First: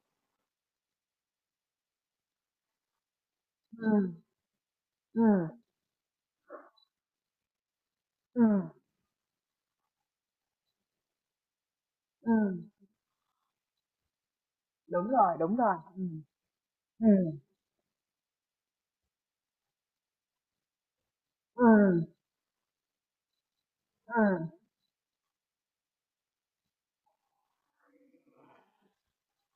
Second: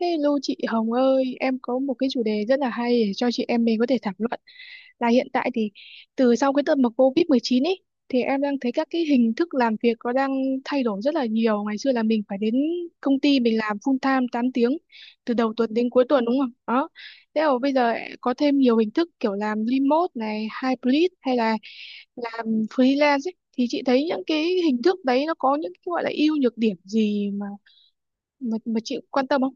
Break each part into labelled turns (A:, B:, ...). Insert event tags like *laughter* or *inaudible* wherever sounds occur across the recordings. A: Hello chị Hồng ơi, em có một cái chủ đề rất là hay để cho chị em mình có thể
B: Ừm,
A: thảo luận. Là hiện
B: ừm,
A: tại thì từ sau cái đợt mà COVID-19 ấy thì em đang
B: ừm,
A: thấy các cái hình thức làm việc có đang thay đổi rất là nhiều. Ngày xưa là mình phải
B: ừm,
A: đến công ty mình làm full time 8 tiếng từ đầu
B: đúng rồi,
A: tuần đến cuối tuần đúng không? Đó.
B: ừm,
A: Thế mà bây giờ có thêm nhiều hình thức kiểu làm remote này, hybrid hay là
B: ừm,
A: làm freelance ấy. Thì chị thấy những cái
B: ừm,
A: hình thức đấy nó có những cái gọi là ưu nhược điểm gì mà chị quan tâm không?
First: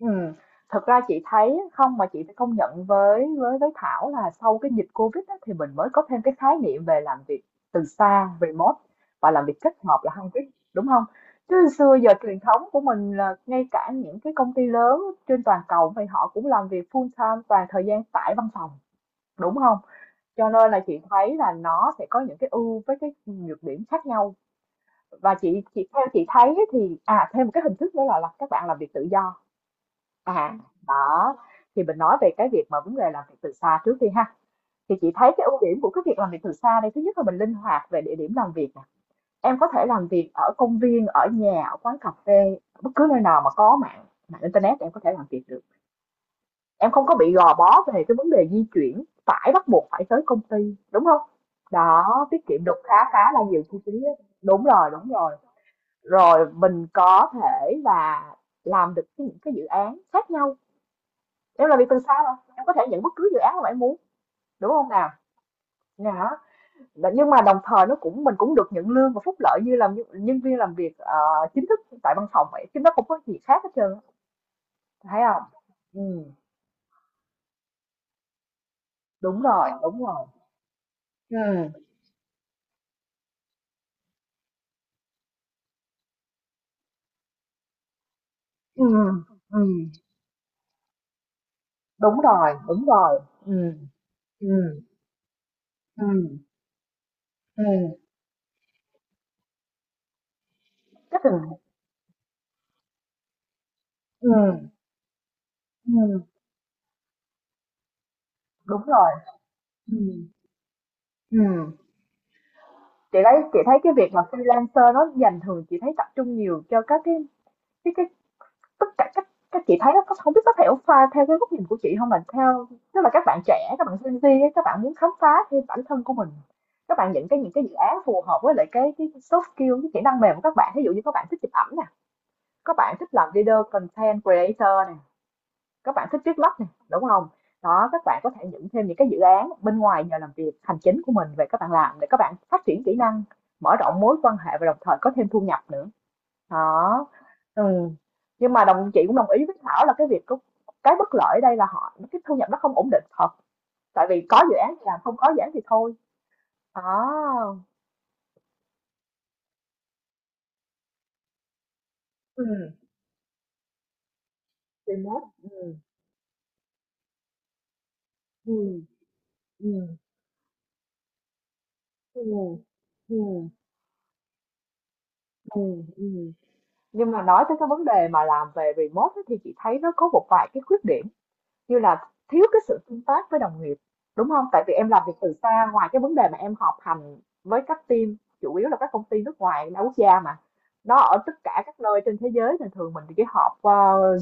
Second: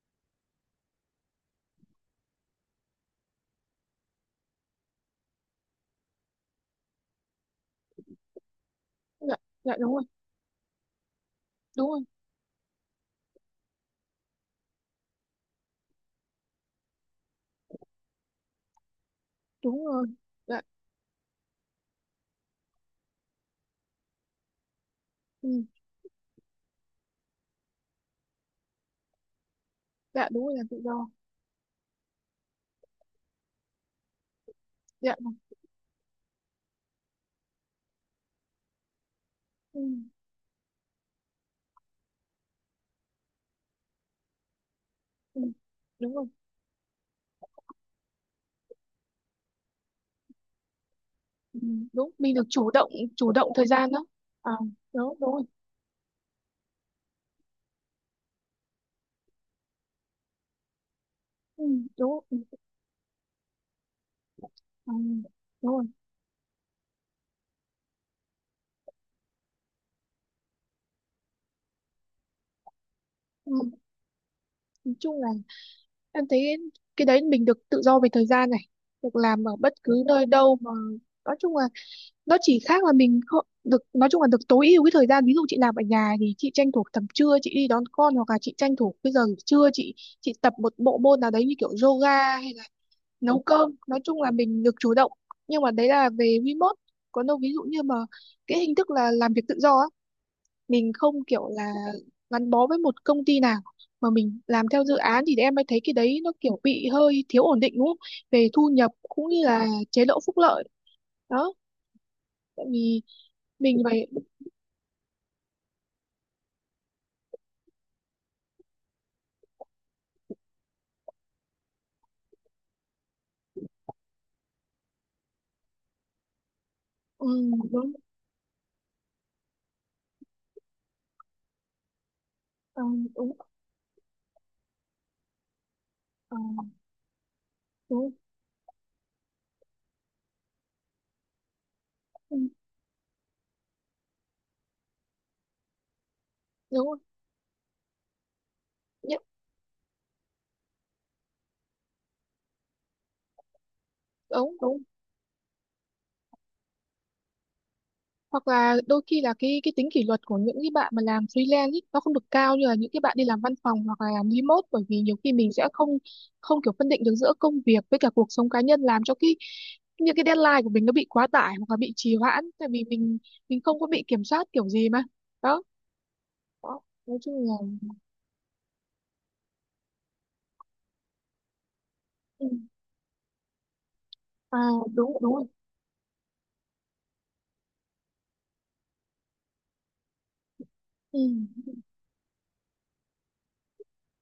B: ừm. Thật ra chị thấy không mà chị phải công nhận với Thảo là sau cái dịch Covid á, thì mình mới có thêm cái khái niệm về làm việc từ xa, remote, và
A: Dạ,
B: làm việc kết
A: dạ đúng
B: hợp
A: rồi.
B: là hybrid, đúng không? Chứ
A: Đúng
B: xưa
A: rồi,
B: giờ truyền thống của mình là ngay cả những cái công ty lớn trên toàn cầu thì họ cũng làm việc full time, toàn thời gian tại văn phòng, đúng không?
A: đúng rồi,
B: Cho
A: dạ,
B: nên là chị thấy là nó sẽ có những cái ưu với cái nhược điểm khác nhau. Và chị
A: ừ.
B: chị theo chị thấy thì à, thêm một cái hình thức nữa là các bạn làm việc tự do.
A: Dạ
B: Ừ.
A: đúng rồi,
B: À,
A: làm tự do.
B: đó, thì mình nói về cái việc mà vấn đề làm việc từ xa trước đi ha. Thì chị
A: Dạ,
B: thấy cái ưu điểm của cái việc làm việc từ xa đây, thứ nhất là mình linh hoạt về địa điểm làm việc nè. Em có
A: ừ.
B: thể làm việc ở công viên, ở nhà, ở quán cà phê, bất cứ nơi nào mà có mạng mạng internet em có thể làm
A: Ừ.
B: việc được.
A: Đúng rồi.
B: Em không có bị gò bó về cái vấn đề di chuyển, phải bắt buộc phải tới công ty, đúng không?
A: Ừ. Đúng,
B: Đó,
A: mình được
B: tiết kiệm
A: chủ
B: được
A: động,
B: khá khá
A: chủ
B: là
A: động
B: nhiều
A: thời
B: chi
A: gian
B: phí
A: đó.
B: á.
A: À,
B: Đúng rồi, đúng
A: đúng,
B: rồi,
A: đúng rồi.
B: rồi mình có thể là làm được những cái dự án khác nhau.
A: Ừ.
B: Em làm việc từ xa
A: Đúng.
B: mà,
A: Ừ.
B: em có thể nhận bất cứ dự án mà em muốn, đúng không
A: À,
B: nào?
A: đúng rồi.
B: Đó, nhưng mà đồng thời nó cũng mình cũng được nhận lương và phúc lợi như làm nhân nhân viên làm việc, chính thức tại văn phòng vậy, chứ nó không có gì
A: Ừ.
B: khác hết trơn,
A: Nói
B: thấy
A: chung là
B: không?
A: em
B: Ừm,
A: thấy cái đấy mình được tự do về thời gian này, được
B: đúng
A: làm ở
B: rồi,
A: bất cứ
B: đúng rồi.
A: nơi đâu mà, nói chung là
B: Ừm,
A: nó chỉ khác là mình không được, nói chung là được tối ưu cái thời gian. Ví dụ chị làm ở nhà thì chị tranh thủ tầm trưa chị đi đón con, hoặc là chị tranh thủ
B: ừm,
A: cái giờ trưa
B: ừm,
A: chị tập một bộ môn nào đấy như kiểu yoga,
B: đúng rồi, đúng rồi,
A: nấu cơm,
B: ừm,
A: nói chung là mình được
B: ừm,
A: chủ động. Nhưng mà đấy là
B: ừm,
A: về remote, còn đâu ví dụ như
B: ừm,
A: mà cái hình thức là làm việc tự do á, mình không
B: cái tình
A: kiểu là gắn bó với một công ty nào mà mình
B: ừm,
A: làm theo dự án, thì em mới thấy cái đấy
B: ừm,
A: nó kiểu bị hơi thiếu ổn định, đúng không, về thu
B: đúng
A: nhập
B: rồi,
A: cũng như là chế độ
B: ừm,
A: phúc lợi. Đó,
B: ừm.
A: tại vì
B: Chị thấy
A: mình
B: cái
A: phải.
B: việc mà freelancer nó dành thường chị thấy tập trung nhiều cho các cái cái tất cả các chị thấy nó không biết có thể pha theo cái góc nhìn của chị không, là theo, tức là các bạn trẻ, các bạn Gen Z ấy, các bạn muốn khám phá thêm bản thân của mình. Các bạn
A: Ừ,
B: những cái dự
A: đúng.
B: án phù hợp với lại cái soft skill, cái kỹ năng mềm của các bạn, ví dụ như các bạn thích chụp ảnh nè, các
A: Ừ,
B: bạn thích làm
A: đúng.
B: leader, content creator nè, các bạn thích
A: Ừ,
B: viết lách này, đúng không? Đó, các
A: đúng.
B: bạn có thể nhận thêm những cái dự án bên ngoài nhờ làm việc hành chính của mình về, các bạn làm để các
A: Ừ,
B: bạn
A: đúng.
B: phát triển kỹ năng, mở rộng mối quan hệ và đồng thời có thêm thu nhập nữa.
A: Đúng, đúng,
B: Đó. Ừ. Nhưng mà đồng chị cũng
A: đúng,
B: đồng ý với Thảo là cái việc cái bất lợi ở đây là họ, cái thu nhập nó không ổn định thật, tại vì có dự
A: đúng,
B: án
A: đúng.
B: thì làm, không có dự án thì thôi. Đó.
A: Hoặc là đôi khi là cái tính kỷ luật của những cái bạn mà làm freelance ý, nó không được cao như
B: Ừ,
A: là những cái bạn đi làm văn phòng hoặc là làm remote, bởi vì nhiều
B: remote.
A: khi mình
B: Ừ.
A: sẽ không, không kiểu phân định được giữa công việc với cả cuộc sống cá
B: Ừ.
A: nhân, làm cho cái
B: Ừ.
A: những cái deadline của mình nó bị quá tải hoặc là bị trì
B: Ừ.
A: hoãn,
B: Ừ.
A: tại vì mình
B: Ừ.
A: mình không có bị kiểm soát kiểu gì mà.
B: Ừ.
A: Đó,
B: Ừ, ừ.
A: đó.
B: Nhưng
A: Nói
B: mà
A: chung
B: nói
A: là.
B: tới cái vấn đề mà làm về remote ấy, thì chị thấy nó có một vài cái khuyết điểm, như là thiếu
A: Ừ.
B: cái sự tương tác với đồng nghiệp, đúng không?
A: À,
B: Tại vì em làm việc
A: đúng,
B: từ
A: đúng rồi.
B: xa, ngoài cái vấn đề mà em họp hành với các team, chủ yếu là các công ty nước ngoài đa quốc gia mà, nó ở
A: Ừ.
B: tất cả các nơi trên thế giới, thì thường mình chỉ họp qua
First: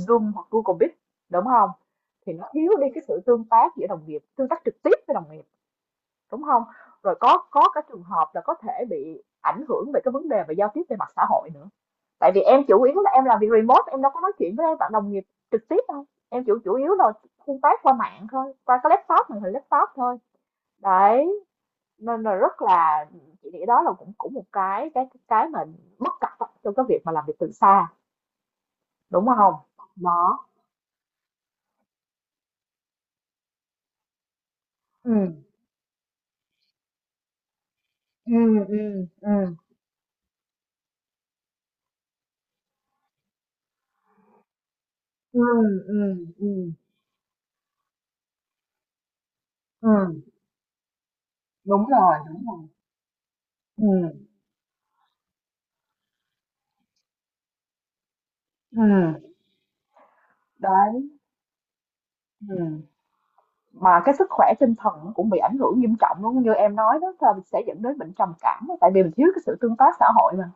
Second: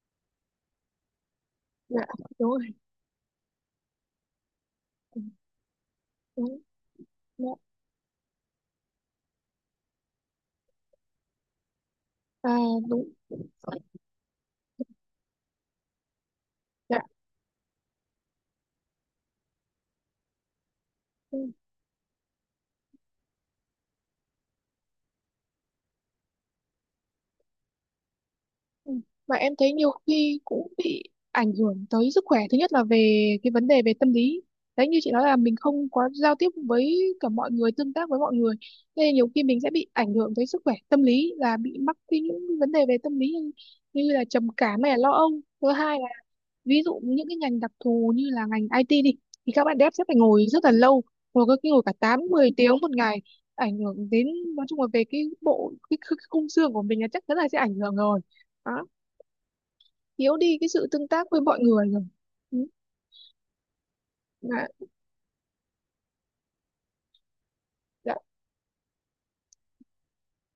B: Zoom hoặc Google Meet, đúng không?
A: Dạ
B: Thì nó
A: đúng rồi.
B: thiếu đi cái sự tương tác giữa đồng nghiệp, tương tác trực tiếp với
A: Ừ,
B: đồng nghiệp, đúng
A: đúng.
B: không? Rồi có
A: Dạ.
B: có cái trường hợp là có thể bị ảnh hưởng về cái vấn đề về giao tiếp, về mặt xã hội nữa. Tại vì
A: À,
B: em chủ yếu
A: đúng.
B: là em làm việc remote, em đâu có nói chuyện với bạn đồng nghiệp trực tiếp đâu, em chủ chủ yếu
A: Dạ.
B: là tương tác qua mạng thôi, qua cái laptop, màn hình laptop thôi. Đấy, nên là rất là, chị nghĩ đó là cũng cũng một cái cái mà bất cập á, trong cái việc mà làm việc từ xa,
A: Ừ.
B: đúng
A: Mà
B: không?
A: em thấy nhiều khi
B: Đó.
A: cũng bị ảnh hưởng tới sức khỏe. Thứ nhất là về cái vấn đề về tâm lý. Đấy như chị nói là
B: Ừ,
A: mình không có giao tiếp với cả mọi người, tương tác với
B: ừ,
A: mọi người.
B: ừ,
A: Nên nhiều
B: ừ,
A: khi mình sẽ bị ảnh hưởng tới sức khỏe tâm lý, là bị mắc cái những vấn đề về tâm lý như, như là trầm cảm hay là lo âu.
B: ừ,
A: Thứ hai
B: ừ,
A: là,
B: ừ,
A: ví dụ những cái ngành đặc thù như là ngành IT đi, thì các bạn dev sẽ phải
B: ừ.
A: ngồi rất là lâu, ngồi có khi ngồi
B: Đúng
A: cả
B: rồi,
A: 8
B: đúng
A: 10
B: rồi.
A: tiếng 1 ngày, ảnh hưởng
B: Ừ,
A: đến, nói chung là về cái bộ cái khung xương của mình là chắc chắn là sẽ ảnh hưởng rồi. Đó,
B: ừ.
A: thiếu đi cái sự
B: Đấy.
A: tương tác với mọi người rồi. Ừ.
B: Ừ. Mà cái sức khỏe
A: Mà.
B: tinh thần cũng bị ảnh hưởng nghiêm trọng luôn, như em nói đó, là sẽ dẫn đến bệnh
A: Dạ
B: trầm cảm, tại vì mình thiếu cái sự tương tác xã hội mà,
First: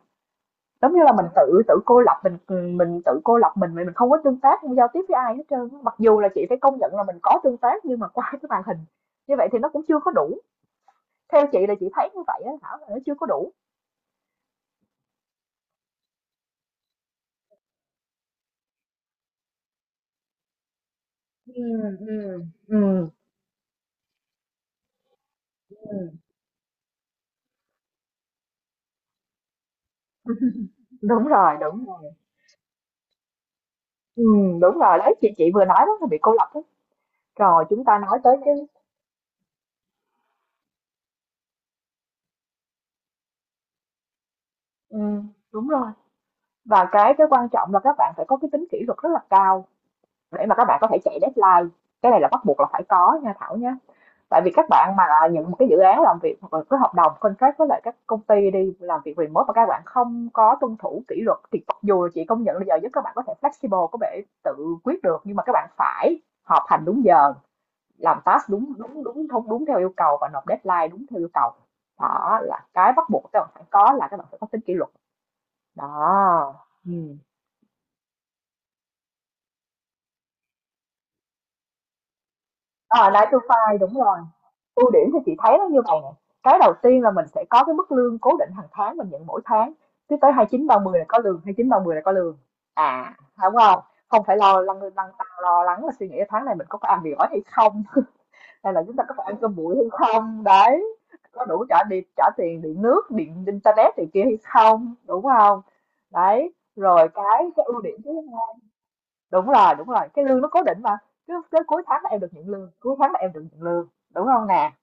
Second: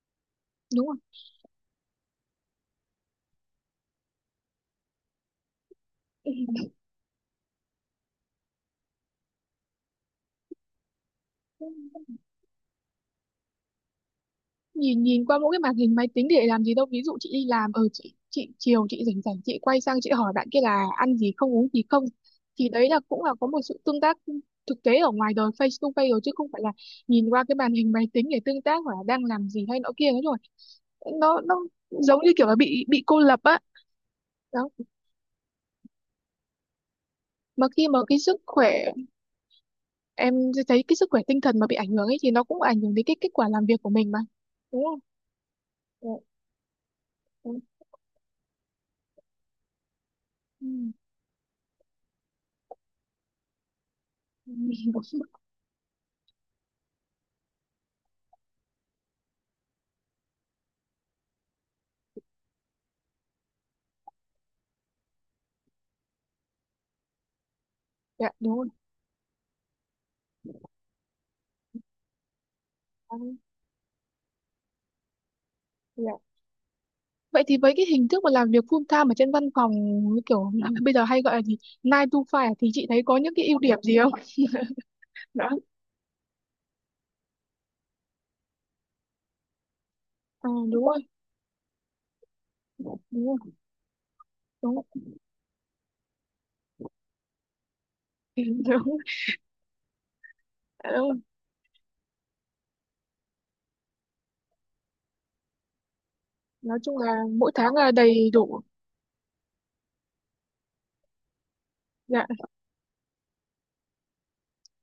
A: đúng
B: giống
A: rồi.
B: như là mình tự tự cô lập mình. Mình tự cô lập mình không có tương tác, không giao tiếp với ai hết trơn, mặc dù là
A: Ừ.
B: chị phải công nhận là mình có tương tác nhưng mà qua cái màn hình như vậy thì nó cũng chưa có đủ. Theo chị là chị thấy như vậy á Thảo, là nó chưa có đủ.
A: nhìn nhìn qua mỗi cái màn hình máy tính để làm gì đâu, ví dụ chị đi làm ở, chị chiều chị rảnh rảnh chị quay sang chị hỏi bạn kia là ăn gì
B: Ừ,
A: không, uống gì không,
B: ừ,
A: thì
B: ừ,
A: đấy là cũng là có một sự tương tác thực tế ở ngoài đời, face to
B: ừ,
A: face rồi, chứ không phải là nhìn qua cái màn hình máy tính để tương tác hoặc là đang làm gì hay nọ kia nữa rồi.
B: đúng
A: nó
B: rồi,
A: nó
B: đúng rồi.
A: giống như kiểu là bị cô lập á.
B: Ừ,
A: Đó.
B: đúng rồi, đấy, chị vừa nói đó, là bị cô lập đó. Rồi
A: Mà
B: chúng
A: khi
B: ta
A: mà
B: nói
A: cái
B: tới
A: sức
B: cái,
A: khỏe, em thấy cái sức khỏe tinh thần mà bị ảnh hưởng ấy thì nó cũng ảnh hưởng đến cái kết quả làm việc của mình mà, đúng
B: ừ,
A: không?
B: đúng rồi,
A: Dạ, đúng.
B: và cái quan
A: Ừ.
B: trọng là các bạn phải có cái tính kỷ luật rất là cao, để mà các bạn có thể
A: *laughs*
B: chạy deadline. Cái này là bắt buộc là phải có nha Thảo nhé. Tại vì
A: Ừ.
B: các bạn mà nhận một cái dự án làm việc hoặc là cái hợp đồng contract với lại các công ty đi làm việc remote, mà các bạn không có tuân thủ kỷ luật, thì mặc dù chị công nhận là giờ giấc các bạn có thể flexible, có thể tự quyết được, nhưng mà các bạn phải họp hành đúng giờ, làm
A: Dạ
B: task
A: đúng rồi.
B: đúng đúng đúng đúng đúng theo yêu cầu, và nộp deadline đúng theo yêu cầu. Đó là cái bắt
A: À,
B: buộc các bạn phải có, là các bạn phải có tính kỷ luật.
A: dạ.
B: Đó. Ừ.
A: Vậy thì với cái hình thức mà làm việc full time ở trên văn phòng, như kiểu là *laughs* bây giờ hay gọi là gì, nine to five à? Thì chị thấy
B: Ờ,
A: có những cái ưu
B: Nine-to-five,
A: điểm
B: đúng
A: gì không?
B: rồi. Ưu điểm thì chị
A: Đó.
B: thấy nó như vậy nè, cái đầu tiên là mình sẽ có cái mức lương cố định hàng tháng mình nhận mỗi tháng, cứ tới
A: À, đúng
B: 29, 30
A: rồi.
B: là có lương, 29, 30 là có lương. À,
A: Đúng rồi.
B: đúng không? Không phải lo
A: Đúng
B: lăn
A: rồi.
B: lăn tăn, lo lắng là suy nghĩ tháng này mình có phải ăn mì gói hay không, *laughs*
A: *laughs* Ừ,
B: hay là chúng
A: đúng.
B: ta có phải ăn cơm bụi hay không, đấy,
A: Dạ, đúng rồi.
B: có đủ trả điện, trả tiền điện nước, điện internet này kia hay không, đúng không? Đấy,
A: Nói chung
B: rồi
A: là
B: cái
A: mỗi
B: cái
A: tháng
B: ưu
A: là
B: điểm thứ,
A: đầy đủ.
B: đúng rồi, đúng rồi, cái lương nó cố định mà, cứ tới cuối tháng là em
A: Dạ.
B: được nhận lương, cuối tháng là em được nhận lương, đúng không nè?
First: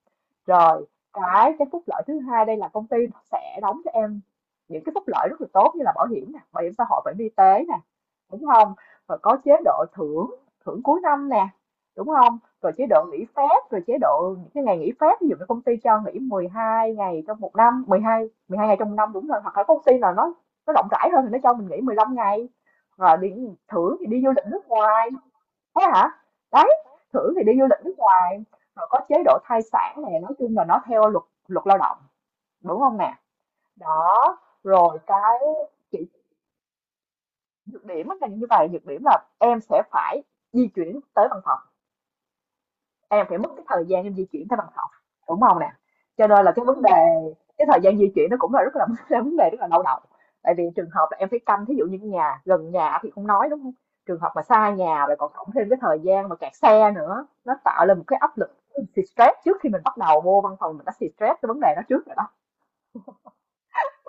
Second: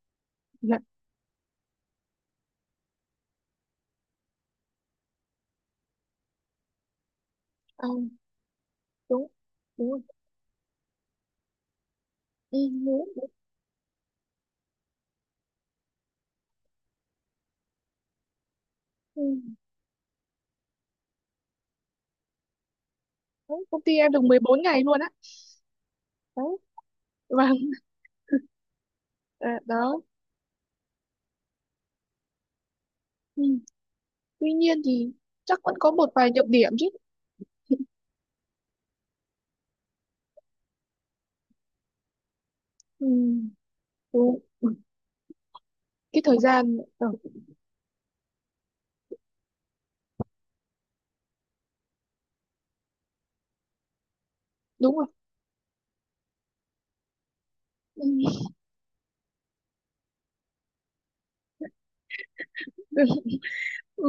A: Dạ.
B: Rồi, cái phúc lợi thứ hai đây là công ty sẽ đóng cho em những cái phúc lợi rất là tốt, như là bảo hiểm nè, bảo hiểm xã hội, bảo hiểm y tế nè,
A: À,
B: đúng không? Rồi
A: đúng.
B: có chế độ
A: Đúng rồi.
B: thưởng, thưởng cuối năm nè, đúng không?
A: Ừ,
B: Rồi
A: đúng,
B: chế độ nghỉ
A: đúng.
B: phép, rồi chế độ những cái ngày nghỉ phép, ví dụ như công ty cho nghỉ 12 ngày trong một năm, 12 12 ngày trong năm
A: Ừ.
B: đúng rồi, hoặc là công ty nào nó rộng rãi hơn thì nó cho mình nghỉ 15 ngày. Rồi đi
A: Đấy, công
B: thưởng
A: ty
B: thì
A: em
B: đi
A: được
B: du
A: mười
B: lịch
A: bốn
B: nước
A: ngày luôn
B: ngoài.
A: á.
B: Thế hả?
A: Đấy.
B: Đấy, thử thì đi
A: Vâng.
B: du lịch nước ngoài, rồi có chế độ
A: Ờ,
B: thai
A: đó.
B: sản này, nói chung là nó theo luật, luật lao động, đúng không nè?
A: Ừ.
B: Đó,
A: Tuy nhiên
B: rồi
A: thì
B: cái
A: chắc vẫn có
B: chị,
A: một vài nhược điểm chứ.
B: nhược điểm á là như vậy, nhược điểm là em sẽ phải di chuyển tới văn phòng.
A: Ừ.
B: Em phải mất cái thời gian em di
A: Đúng.
B: chuyển tới văn
A: Ừ.
B: phòng, đúng không nè?
A: Cái
B: Cho
A: thời
B: nên là cái
A: gian,
B: vấn đề
A: ờ,
B: cái thời gian di chuyển nó cũng là rất là *laughs* là vấn đề rất là đau đầu, tại vì trường hợp là em phải canh, thí dụ như cái nhà gần nhà thì không nói, đúng không? Trường hợp mà xa
A: đúng
B: nhà
A: rồi.
B: rồi còn cộng thêm cái thời gian mà kẹt xe nữa, nó tạo lên một cái áp
A: Ừ.
B: lực, thì stress trước khi mình bắt đầu vô văn phòng mình đã xì stress cái vấn đề đó trước rồi đó.
A: *laughs*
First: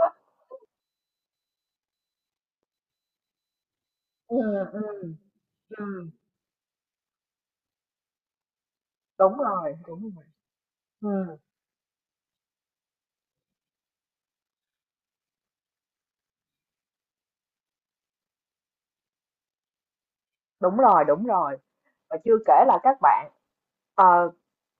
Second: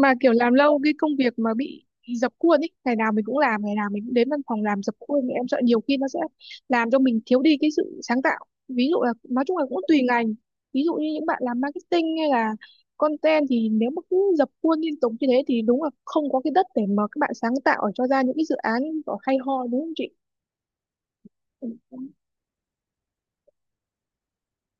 A: Mà kiểu làm lâu cái công việc mà bị dập khuôn ấy, ngày nào mình cũng làm, ngày nào mình cũng đến
B: Ừ,
A: văn phòng
B: ừ,
A: làm dập khuôn, thì em sợ nhiều khi
B: ừ.
A: nó sẽ làm cho mình thiếu đi cái sự sáng tạo. Ví dụ là
B: Đúng
A: nói chung là
B: rồi,
A: cũng tùy
B: đúng rồi.
A: ngành. Ví dụ như những
B: Ừ.
A: bạn làm marketing hay là content thì nếu mà cứ dập khuôn liên tục như thế thì đúng là không có cái đất để mà các bạn sáng tạo ở cho ra những cái dự án có hay ho, đúng không chị?
B: Đúng rồi, đúng rồi, và chưa kể là các bạn, ờ,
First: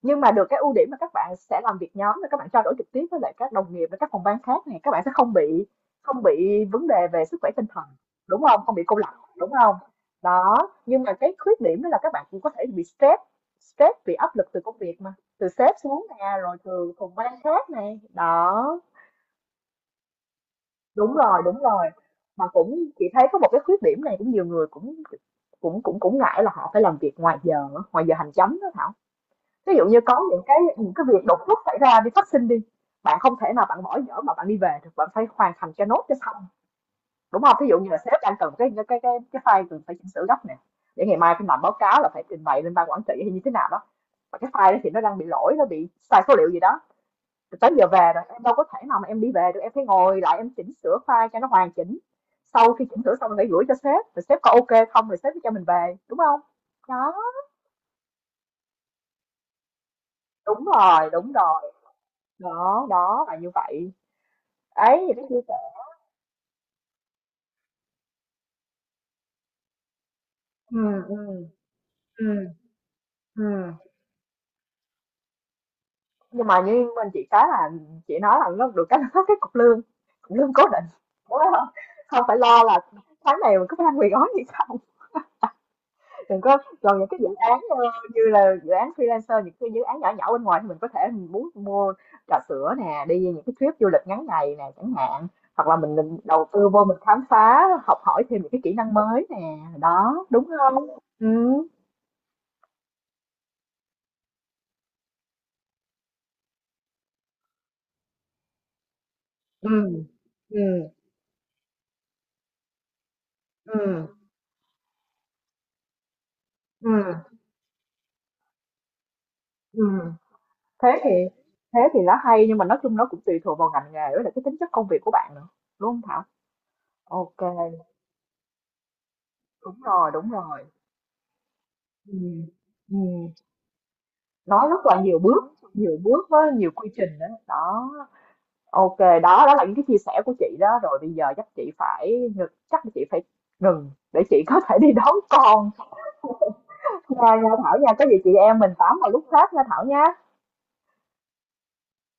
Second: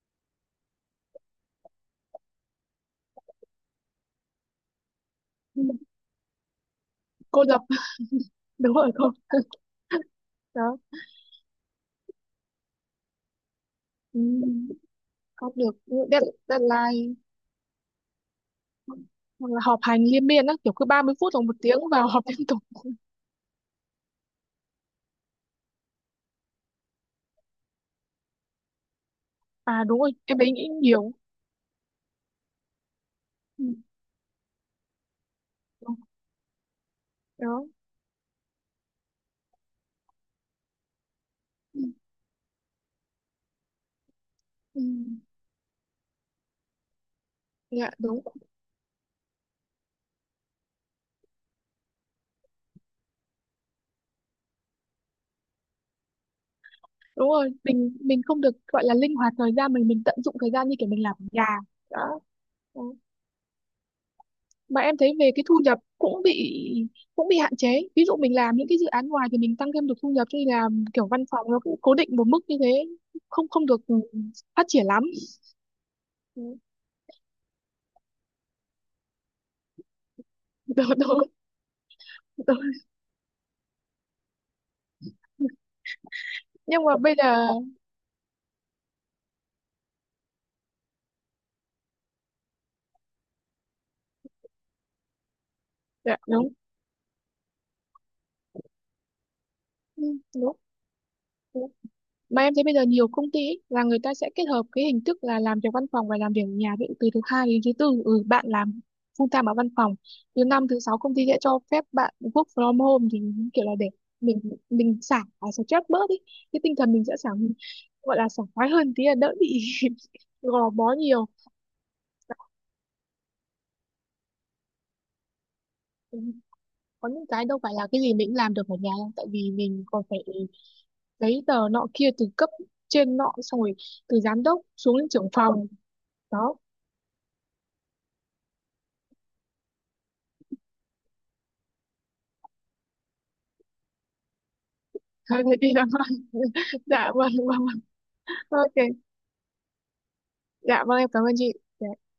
B: nhưng mà được cái ưu điểm là các bạn sẽ làm việc nhóm, các bạn trao đổi trực tiếp với lại các đồng nghiệp và các phòng ban khác này, các bạn sẽ không
A: Ừ.
B: bị, không bị vấn đề về sức
A: Cô
B: khỏe
A: dập.
B: tinh thần, đúng không? Không
A: Đúng
B: bị
A: rồi,
B: cô
A: không.
B: lập, đúng không? Đó,
A: Đó.
B: nhưng mà cái khuyết điểm đó là các bạn cũng có thể bị stress, stress bị
A: Ừ,
B: áp lực từ công việc mà, từ
A: có được.
B: sếp xuống
A: Dead,
B: nè, rồi từ
A: deadline
B: phòng ban khác này đó.
A: hoặc là họp hành liên miên á, kiểu cứ ba
B: Đúng
A: mươi phút
B: rồi,
A: hoặc một
B: đúng
A: tiếng
B: rồi,
A: vào họp liên
B: mà
A: tục.
B: cũng chị thấy có một cái khuyết điểm này cũng nhiều người cũng cũng cũng cũng ngại là họ phải làm việc ngoài giờ, ngoài giờ hành chánh đó Thảo. Ví
A: À
B: dụ
A: đúng
B: như
A: rồi,
B: có
A: em ấy nghĩ
B: những cái
A: nhiều.
B: việc đột xuất xảy ra đi, phát sinh đi, bạn không thể
A: Ừ.
B: nào bạn bỏ dở mà bạn đi về được, bạn phải hoàn thành cho
A: Đúng,
B: nốt cho xong, đúng không?
A: đó.
B: Ví dụ như là sếp đang cần cái cái, file cần phải chỉnh sửa gấp nè, để ngày mai phải làm báo
A: Ừ.
B: cáo, là phải trình bày lên ban quản trị hay như thế nào đó, mà cái file đó
A: Ừ.
B: thì nó đang bị lỗi, nó bị sai số liệu gì đó, tới giờ
A: Dạ
B: về
A: đúng.
B: rồi em đâu có thể nào mà em đi về được, em phải ngồi lại em chỉnh sửa file cho nó hoàn chỉnh, sau khi chỉnh sửa xong rồi phải gửi cho sếp, rồi sếp có ok không, rồi sếp mới cho mình về, đúng không? Đó,
A: Đúng rồi, mình không được gọi là linh hoạt thời gian, mình tận dụng thời gian như kiểu mình làm ở
B: đúng
A: nhà.
B: rồi,
A: Đó. Đó,
B: đó, đó là như vậy.
A: mà em
B: Ấy
A: thấy
B: thì nó
A: về
B: chia
A: cái
B: sẻ,
A: thu nhập cũng bị, cũng bị hạn chế. Ví dụ mình làm những cái dự án ngoài thì mình tăng thêm được thu nhập, cho nên là
B: ừ,
A: kiểu
B: ừ,
A: văn phòng nó cũng cố định
B: ừ,
A: một mức như thế,
B: ừ,
A: không không được phát triển lắm.
B: nhưng
A: Ừ.
B: mà như mình chị cái là, chị nói là nó được cái, nó có cái cục lương, cục lương cố định,
A: Đúng, đúng,
B: đúng không? Không phải
A: đúng.
B: lo là tháng này mình có phải ăn mì gói gì không, đừng có
A: Nhưng mà
B: còn những
A: bây
B: cái dự
A: giờ.
B: án, như là dự án freelancer, những cái dự án nhỏ nhỏ bên ngoài, thì mình có thể mình muốn mua trà sữa nè đi, những cái trip du lịch ngắn ngày nè chẳng hạn, hoặc là mình
A: Dạ,
B: định đầu
A: đúng.
B: tư vô mình khám phá, học hỏi thêm những cái kỹ năng mới nè.
A: Ừ,
B: Đó, đúng
A: đúng.
B: không? Ừ,
A: Đúng. Mà em thấy bây giờ nhiều công ty ý, là người ta sẽ kết hợp cái hình thức là làm việc văn phòng và làm việc ở nhà. Ví dụ từ thứ hai đến thứ tư, ừ, bạn làm full time ở văn
B: ừ,
A: phòng, thứ
B: ừ,
A: năm thứ sáu công ty sẽ cho phép bạn work from home, thì kiểu là để
B: ừ.
A: mình mình xả stress bớt đi, cái tinh
B: Ừ,
A: thần mình sẽ xả, gọi là sảng khoái hơn tí, là đỡ bị *laughs*
B: ừm,
A: gò bó
B: thế thì,
A: nhiều.
B: thế thì nó
A: Dạ.
B: hay, nhưng mà nói chung nó cũng tùy thuộc vào ngành nghề với lại cái tính chất công việc của bạn nữa, đúng không
A: Ừ,
B: Thảo?
A: có những cái đâu
B: Ok,
A: phải là cái gì mình cũng làm được ở nhà đâu, tại vì
B: đúng
A: mình còn
B: rồi,
A: phải
B: đúng rồi.
A: giấy tờ nọ kia,
B: Ừ,
A: từ cấp trên nọ
B: ừm,
A: xong rồi, từ giám đốc
B: nó rất
A: xuống
B: là
A: đến trưởng phòng.
B: nhiều bước với
A: Đó.
B: nhiều quy trình đó. Đó. Ok, đó, đó là những cái chia sẻ của chị đó, rồi bây giờ chắc chị phải ngừng, chắc là chị phải ngừng để chị có thể đi
A: *laughs*
B: đón
A: Thôi thế
B: con,
A: thì là *laughs* dạ vâng
B: nha nha
A: vâng
B: Thảo
A: vâng.
B: nha, có gì chị em mình
A: Ok.
B: tám vào lúc khác nha Thảo nha.
A: Dạ vâng, em cảm ơn chị. Dạ.